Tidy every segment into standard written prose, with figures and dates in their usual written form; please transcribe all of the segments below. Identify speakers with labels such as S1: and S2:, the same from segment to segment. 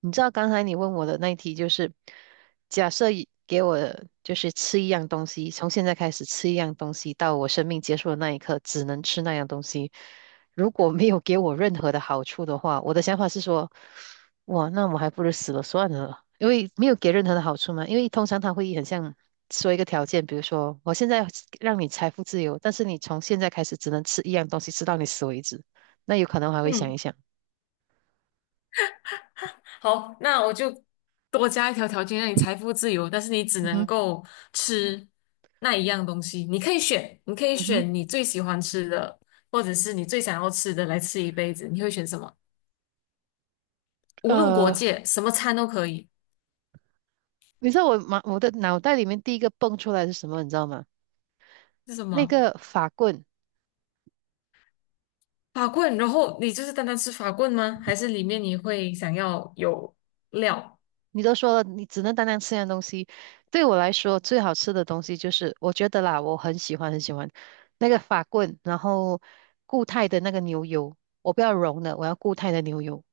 S1: 你知道刚才你问我的那一题就是，假设一给我就是吃一样东西，从现在开始吃一样东西，到我生命结束的那一刻，只能吃那样东西。如果没有给我任何的好处的话，我的想法是说，哇，那我还不如死了算了，因为没有给任何的好处嘛。因为通常他会很像说一个条件，比如说我现在让你财富自由，但是你从现在开始只能吃一样东西，吃到你死为止。那有可能我还会想
S2: 嗯，
S1: 一想。
S2: 好，那我就多加一条条件，让你财富自由，但是你只
S1: 嗯
S2: 能
S1: 哼，
S2: 够吃那一样东西。你可以选，你可以
S1: 嗯哼。
S2: 选你最喜欢吃的，或者是你最想要吃的来吃一辈子。你会选什么？无论国
S1: 呃。
S2: 界，什么餐都可以。
S1: 你知道我的脑袋里面第一个蹦出来是什么？你知道吗？
S2: 是什
S1: 那
S2: 么？
S1: 个法棍，
S2: 法棍？然后你就是单单吃法棍吗？还是里面你会想要有料？
S1: 你都说了，你只能单单吃那样东西。对我来说，最好吃的东西就是，我觉得啦，我很喜欢很喜欢那个法棍，然后固态的那个牛油，我不要融的，我要固态的牛油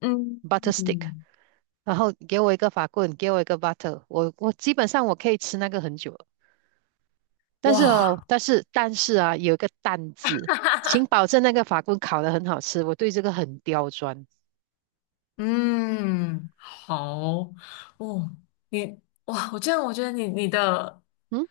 S2: 嗯，
S1: （(butter stick)。
S2: 嗯，
S1: 然后给我一个法棍，给我一个 butter,我基本上我可以吃那个很久了。但是哦，
S2: 哇，
S1: 但是啊，有一个"蛋"字，请保证那个法棍烤得很好吃，我对这个很刁钻。
S2: 嗯，好，哦，你哇，我这样我觉得你的。
S1: 嗯。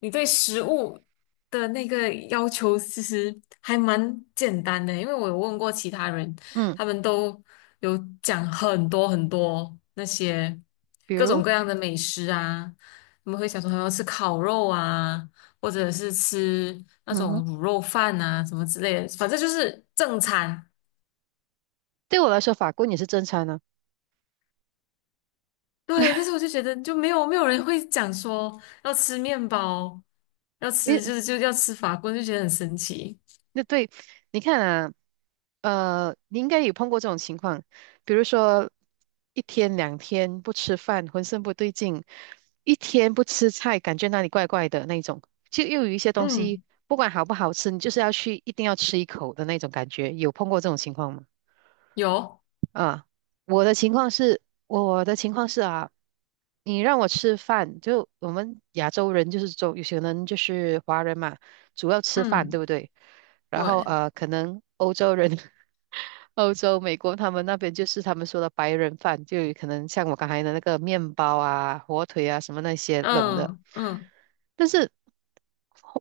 S2: 你对食物的那个要求其实还蛮简单的，因为我有问过其他人，
S1: 嗯，
S2: 他们都有讲很多很多那些
S1: 比
S2: 各种
S1: 如，
S2: 各样的美食啊，他们会想说他们要吃烤肉啊，或者是吃那
S1: 嗯
S2: 种
S1: 哼，
S2: 卤肉饭啊什么之类的，反正就是正餐。
S1: 对我来说，法棍也是正餐呢。
S2: 对，但是我就觉得就没有人会讲说要吃面包，要
S1: 因
S2: 吃
S1: 为
S2: 就是就要吃法棍，就觉得很神奇。
S1: 那对，你看啊，你应该有碰过这种情况，比如说一天两天不吃饭，浑身不对劲；一天不吃菜，感觉那里怪怪的那种。就又有一些东西，
S2: 嗯，
S1: 不管好不好吃，你就是要去，一定要吃一口的那种感觉。有碰过这种情况吗？
S2: 有。
S1: 啊，我的情况是，我的情况是啊，你让我吃饭，就我们亚洲人就是中，有些人就是华人嘛，主要吃饭，对
S2: 嗯，
S1: 不对？然后
S2: 对，
S1: 可能欧洲人 欧洲、美国他们那边就是他们说的白人饭，就有可能像我刚才的那个面包啊、火腿啊什么那些冷的。
S2: 嗯，嗯，
S1: 但是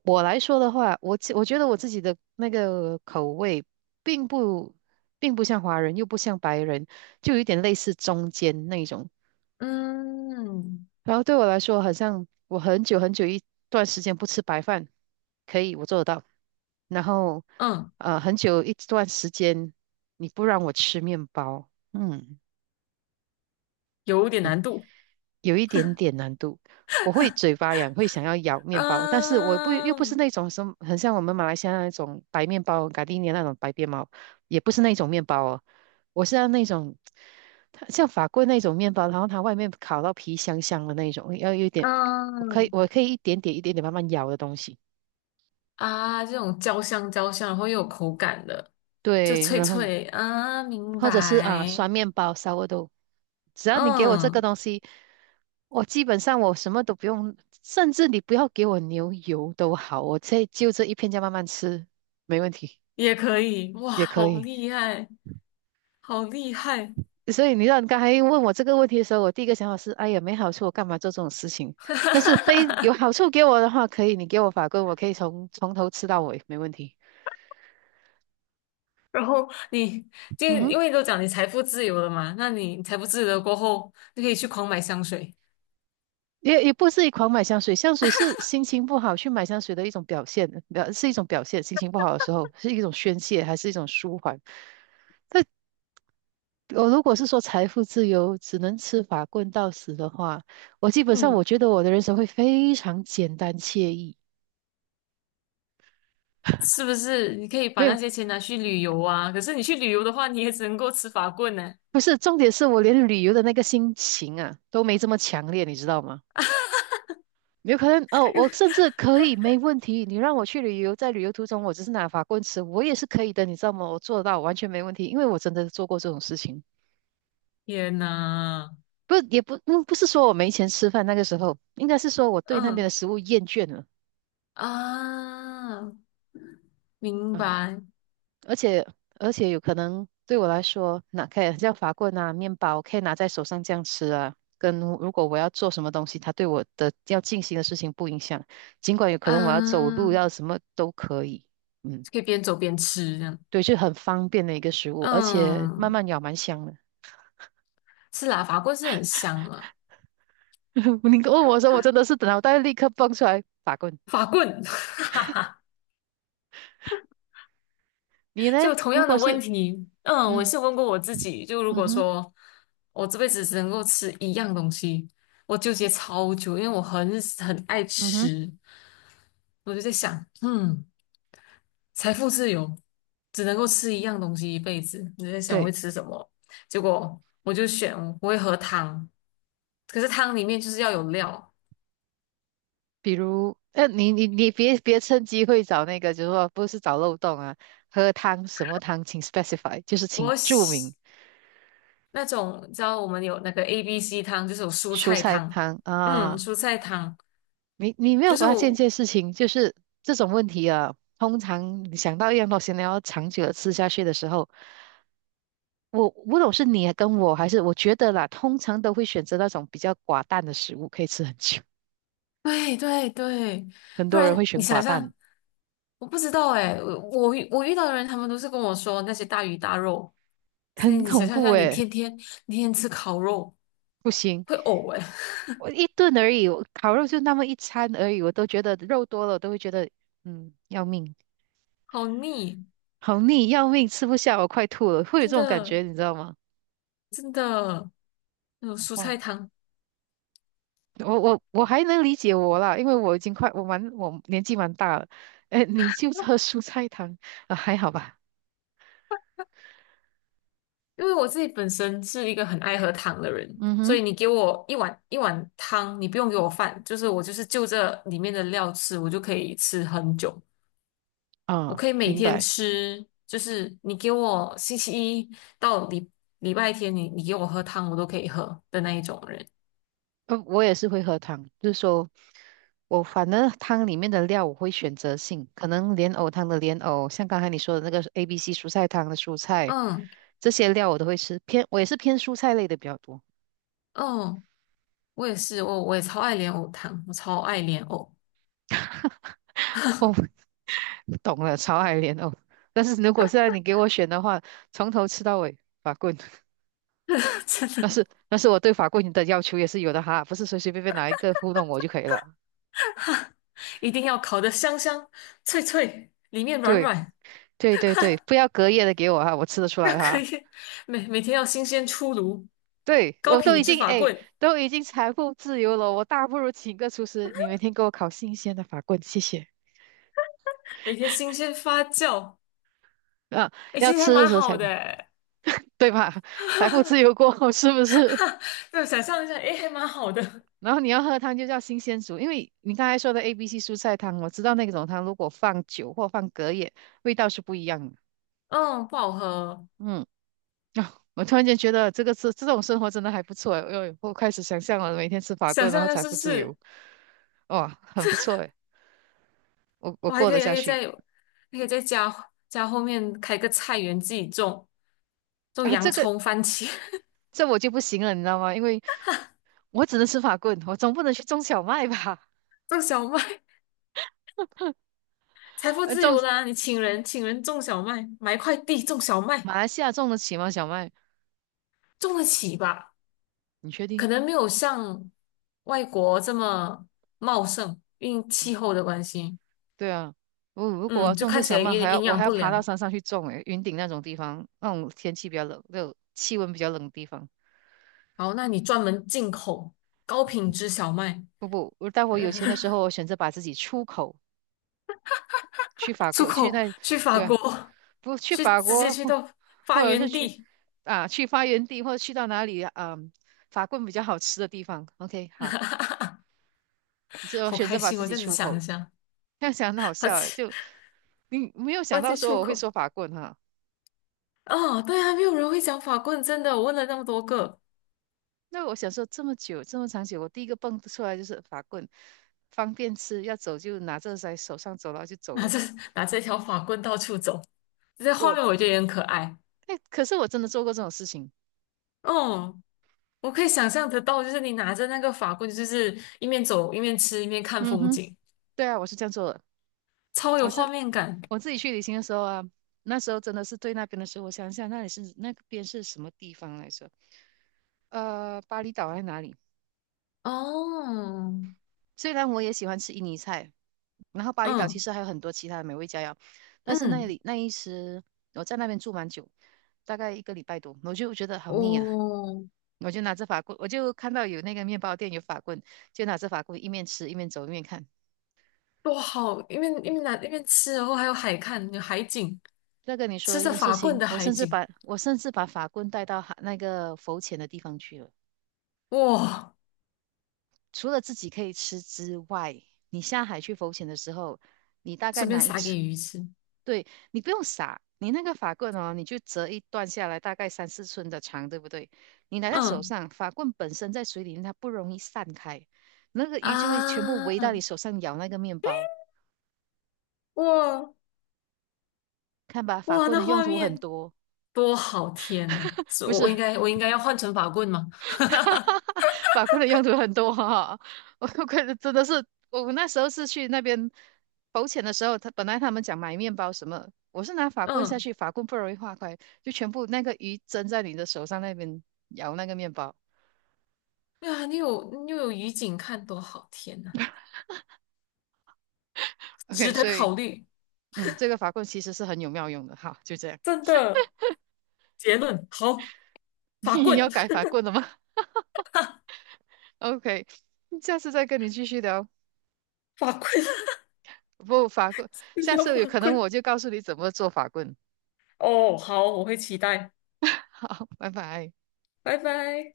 S1: 我来说的话，我觉得我自己的那个口味并不并不像华人，又不像白人，就有一点类似中间那种。
S2: 嗯，嗯，
S1: 然后对我来说，好像我很久很久一段时间不吃白饭，可以，我做得到。然后，
S2: 嗯，
S1: 很久一段时间你不让我吃面包，嗯，
S2: 有点难度。
S1: 有一点点难度，我会嘴巴痒，会想要咬面包，但是我不又不是
S2: 嗯，
S1: 那种什么，很像我们马来西亚那种白面包、咖喱面那种白面包，也不是那种面包哦，我是要那种，它像法棍那种面包，然后它外面烤到皮香香的那种，要有一点，我可以
S2: 嗯，
S1: 我可以一点点一点点慢慢咬的东西，
S2: 啊，这种焦香焦香，然后又有口感的，就
S1: 对，
S2: 脆
S1: 然后
S2: 脆啊，明
S1: 或者是啊
S2: 白。
S1: 酸面包、稍微都。只要你给我这个
S2: 嗯，
S1: 东西，我基本上我什么都不用，甚至你不要给我牛油都好，我这就这一片酱慢慢吃，没问题，
S2: 也可以。哇，
S1: 也可
S2: 好
S1: 以。
S2: 厉害，好厉害！
S1: 所以你刚才问我这个问题的时候，我第一个想法是，哎呀，没好处，我干嘛做这种事情？
S2: 哈
S1: 但是
S2: 哈
S1: 非有
S2: 哈。
S1: 好处给我的话，可以，你给我法棍，我可以从头吃到尾，没问题。
S2: 然后你，就
S1: 嗯哼，
S2: 因为都讲你财富自由了嘛，那你财富自由了过后，就可以去狂买香水。
S1: 也不是一狂买香水，香水是心情不好去买香水的一种表现，表是一种表现。心情不好的时候是一种宣泄，还是一种舒缓？但我如果是说财富自由，只能吃法棍到死的话，我基本上我
S2: 嗯。
S1: 觉得我的人生会非常简单惬意。
S2: 是不是？你可以把
S1: 没
S2: 那
S1: 有，
S2: 些钱拿去旅游啊。可是你去旅游的话，你也只能够吃法棍呢。
S1: 不是，重点是我连旅游的那个心情啊都没这么强烈，你知道吗？有可能哦，我甚至可以没问题，你让我去旅游，在旅游途中我只是拿法棍吃，我也是可以的，你知道吗？我做得到，完全没问题，因为我真的做过这种事情。
S2: 天呐，
S1: 不，也不，嗯不是说我没钱吃饭，那个时候应该是说我对那边的
S2: 嗯，
S1: 食物厌倦了。
S2: 啊，明
S1: 啊，
S2: 白，
S1: 而且而且有可能对我来说，拿可以像法棍啊、面包，可以拿在手上这样吃啊。跟如果我要做什么东西，它对我的要进行的事情不影响，尽管有可能我要走路，
S2: 嗯、
S1: 要什么都可以。嗯，
S2: 可以边走边吃这样。
S1: 对，就很方便的一个食物，而且慢
S2: 嗯，
S1: 慢咬蛮香的。
S2: 是啦，法棍是很香啊。
S1: 你问我说，我真的是脑袋立刻蹦出来法棍。
S2: 法棍。
S1: 你呢？
S2: 就同
S1: 如
S2: 样的
S1: 果
S2: 问
S1: 是，
S2: 题，嗯，我
S1: 嗯，
S2: 是问过我自己，就如
S1: 嗯
S2: 果
S1: 哼，
S2: 说我这辈子只能够吃一样东西，我纠结超久，因为我很很爱
S1: 嗯哼，
S2: 吃，我就在想，嗯。财富自由，只能够吃一样东西一辈子。你在想我会
S1: 对。
S2: 吃什么？结果我就选我会喝汤，可是汤里面就是要有料。
S1: 比如，你别趁机会找那个，就是说不是找漏洞啊，喝汤什么汤，请 specify,就是请
S2: 我
S1: 注
S2: 喜
S1: 明
S2: 那种，你知道我们有那个 ABC 汤，就是有蔬
S1: 蔬
S2: 菜
S1: 菜
S2: 汤，
S1: 汤
S2: 嗯，
S1: 啊。
S2: 蔬菜汤
S1: 你没有
S2: 就是
S1: 发现一
S2: 我，
S1: 件事情，就是这种问题啊，通常你想到一样东西，你要长久的吃下去的时候，我不懂是你跟我还是我觉得啦，通常都会选择那种比较寡淡的食物，可以吃很久。
S2: 对对对，
S1: 很
S2: 不
S1: 多人会
S2: 然你
S1: 选
S2: 想
S1: 寡淡，
S2: 象，我不知道哎，我遇到的人，他们都是跟我说那些大鱼大肉，所以
S1: 很
S2: 你想
S1: 恐
S2: 象一
S1: 怖
S2: 下，
S1: 诶，
S2: 你天天吃烤肉
S1: 不行。
S2: 会呕哎，
S1: 我一顿而已，我烤肉就那么一餐而已，我都觉得肉多了，我都会觉得嗯要命，
S2: 好腻，
S1: 好腻，要命，吃不下，我快吐了，会有
S2: 真
S1: 这种感
S2: 的。
S1: 觉，你知道吗？
S2: 真的，那种蔬
S1: 哇，
S2: 菜汤，
S1: 我还能理解我啦，因为我已经快我年纪蛮大了，哎，你就喝蔬菜汤啊，还好吧？
S2: 因为我自己本身是一个很爱喝汤的人，
S1: 嗯
S2: 所
S1: 哼，
S2: 以你给我一碗一碗汤，你不用给我饭，就是我就是就这里面的料吃，我就可以吃很久，我
S1: 啊，
S2: 可以每
S1: 明
S2: 天
S1: 白。
S2: 吃，就是你给我星期一到礼拜天你，你给我喝汤，我都可以喝的那一种人。
S1: 我也是会喝汤，就是说我反正汤里面的料我会选择性，可能莲藕汤的莲藕，像刚才你说的那个 A、B、C 蔬菜汤的蔬菜，
S2: 嗯，
S1: 这些料我都会吃。偏我也是偏蔬菜类的比较多。
S2: 嗯，我也是，我也超爱莲藕汤，我超爱莲藕，
S1: 哦，懂了，潮海莲藕。但是如果现在你给我选的话，从头吃到尾，法棍。
S2: 真
S1: 但
S2: 的。
S1: 是但是我对法棍的要求也是有的哈，不是随随便便拿一个糊弄我就可以了。
S2: 一定要烤得香香脆脆，里面软
S1: 对
S2: 软。
S1: 对对对，不要隔夜的给我哈，我吃得出
S2: 要
S1: 来
S2: 可
S1: 哈。
S2: 以每天要新鲜出炉，
S1: 对，
S2: 高
S1: 我都
S2: 品
S1: 已
S2: 质
S1: 经
S2: 法
S1: 哎，
S2: 棍，
S1: 都已经财富自由了，我大不如请个厨师，你每天给我烤新鲜的法棍，谢谢。
S2: 每天新鲜发酵，
S1: 啊，
S2: 哎，
S1: 要
S2: 其实还
S1: 吃的
S2: 蛮
S1: 时候
S2: 好
S1: 才
S2: 的诶，
S1: 对吧？财富自由过后是不是？
S2: 对，想象一下，哎，还蛮好的，
S1: 然后你要喝汤就叫新鲜煮，因为你刚才说的 A、B、C 蔬菜汤，我知道那种汤如果放酒或放隔夜，味道是不一样的。
S2: 嗯，不好喝，
S1: 嗯，啊，我突然间觉得这个是这种生活真的还不错哎，哎我开始想象了，每天吃法
S2: 想
S1: 棍，然
S2: 象一
S1: 后
S2: 下
S1: 财
S2: 是不
S1: 富自由，
S2: 是？
S1: 哇，很不错哎，我
S2: 我还
S1: 过
S2: 可
S1: 得
S2: 以，还
S1: 下
S2: 可以
S1: 去。
S2: 在，还可以在家后面开个菜园，自己种
S1: 啊，
S2: 洋
S1: 这个
S2: 葱、番茄，
S1: 这我就不行了，你知道吗？因为我只能吃法棍，我总不能去种小麦吧？
S2: 种小麦，财 富
S1: 呃，
S2: 自
S1: 种
S2: 由啦！你请人种小麦，买一块地种小麦，
S1: 马来西亚种得起吗？小麦？
S2: 种得起吧？
S1: 你确
S2: 可
S1: 定？
S2: 能没有像外国这么茂盛，因为气候的关系，
S1: 对啊，我如果要
S2: 嗯，就
S1: 种个
S2: 看起
S1: 小
S2: 来有
S1: 麦，还
S2: 点
S1: 要
S2: 营
S1: 我
S2: 养
S1: 还要
S2: 不
S1: 爬到
S2: 良。
S1: 山上去种，诶，云顶那种地方，那种天气比较冷，那种气温比较冷的地方。
S2: 然好，那你专门进口高品质小麦，
S1: 不不，我待会
S2: 呃，
S1: 有钱的时候，我选择把自己出口去 法
S2: 出
S1: 国，去
S2: 口
S1: 那，
S2: 去法
S1: 对啊，
S2: 国，
S1: 不去
S2: 去
S1: 法
S2: 直接
S1: 国
S2: 去到
S1: 或
S2: 发
S1: 者是
S2: 源
S1: 去
S2: 地，
S1: 啊去发源地，或者去到哪里啊，嗯法棍比较好吃的地方。OK,好，这我
S2: 好
S1: 选
S2: 开
S1: 择把
S2: 心
S1: 自
S2: 我
S1: 己
S2: 这样子
S1: 出
S2: 想一
S1: 口。
S2: 下，
S1: 这样想很好
S2: 把
S1: 笑
S2: 自
S1: 诶，
S2: 己
S1: 就你没有想
S2: 把
S1: 到
S2: 自己出
S1: 说我会
S2: 口。
S1: 说法棍哈。
S2: 哦，对啊，没有人会讲法棍，真的，我问了那么多个，
S1: 那我想说这么久这么长久，我第一个蹦出来就是法棍，方便吃，要走就拿着在手上走了就走
S2: 拿
S1: 了。
S2: 着拿着一条法棍到处走，这在画
S1: 我
S2: 面我觉得也很可爱。
S1: 哎，可是我真的做过这种事情。
S2: 嗯。我可以想象得到，就是你拿着那个法棍，就是一面走一面吃一面看
S1: 嗯
S2: 风
S1: 哼，
S2: 景，
S1: 对啊，我是这样做的。
S2: 超有
S1: 我
S2: 画
S1: 是
S2: 面感。
S1: 我自己去旅行的时候啊，那时候真的是对那边的时候，我想想那里是那边是什么地方来着？巴厘岛还是哪里？
S2: 哦，
S1: 虽然我也喜欢吃印尼菜，然后巴厘岛其
S2: 嗯，
S1: 实还有很多其他的美味佳肴，但是那
S2: 嗯，
S1: 里那一时我在那边住蛮久，大概一个礼拜多，我就觉得好腻啊，
S2: 哦，
S1: 我就拿着法棍，我就看到有那个面包店有法棍，就拿着法棍一面吃一面走一面看。
S2: 多好！一面一面拿一面吃，然后还有海看，有海景，
S1: 再跟你
S2: 吃
S1: 说一
S2: 着
S1: 件事
S2: 法棍
S1: 情，
S2: 的海景，
S1: 我甚至把法棍带到海那个浮潜的地方去了。
S2: 哇！
S1: 除了自己可以吃之外，你下海去浮潜的时候，你大概
S2: 顺便
S1: 拿一
S2: 撒给
S1: 车，
S2: 鱼吃，
S1: 对，你不用撒，你那个法棍哦，你就折一段下来，大概三四寸的长，对不对？你拿在手
S2: 嗯，
S1: 上，法棍本身在水里面它不容易散开，那个鱼就会全部围到你
S2: 啊，
S1: 手上咬那个面包。
S2: 哇，
S1: 看吧，法
S2: 哇，
S1: 棍
S2: 那
S1: 的用
S2: 画
S1: 途很
S2: 面
S1: 多，
S2: 多好！天呐，是
S1: 不是？
S2: 我应该要换成法棍吗？
S1: 法棍的用途很多哈、我可真的是，我那时候是去那边浮潜的时候，他本来他们讲买面包什么，我是拿法棍下
S2: 嗯，
S1: 去，法棍不容易化开，就全部那个鱼蒸在你的手上那边咬那个面包。
S2: 对啊，你又有鱼景看，多好！天呐。值
S1: OK,
S2: 得
S1: 所以
S2: 考虑。
S1: 嗯，这个法棍其实是很有妙用的。好，就这样，
S2: 真的，结论好，法
S1: 你
S2: 棍，
S1: 要改法棍了吗 ？OK,下次再跟你继续聊。
S2: 法棍，
S1: 不，法棍，
S2: 医
S1: 下
S2: 疗
S1: 次有
S2: 法
S1: 可能
S2: 棍。
S1: 我就告诉你怎么做法棍。
S2: 哦，好，我会期待，
S1: 好，拜拜。
S2: 拜拜。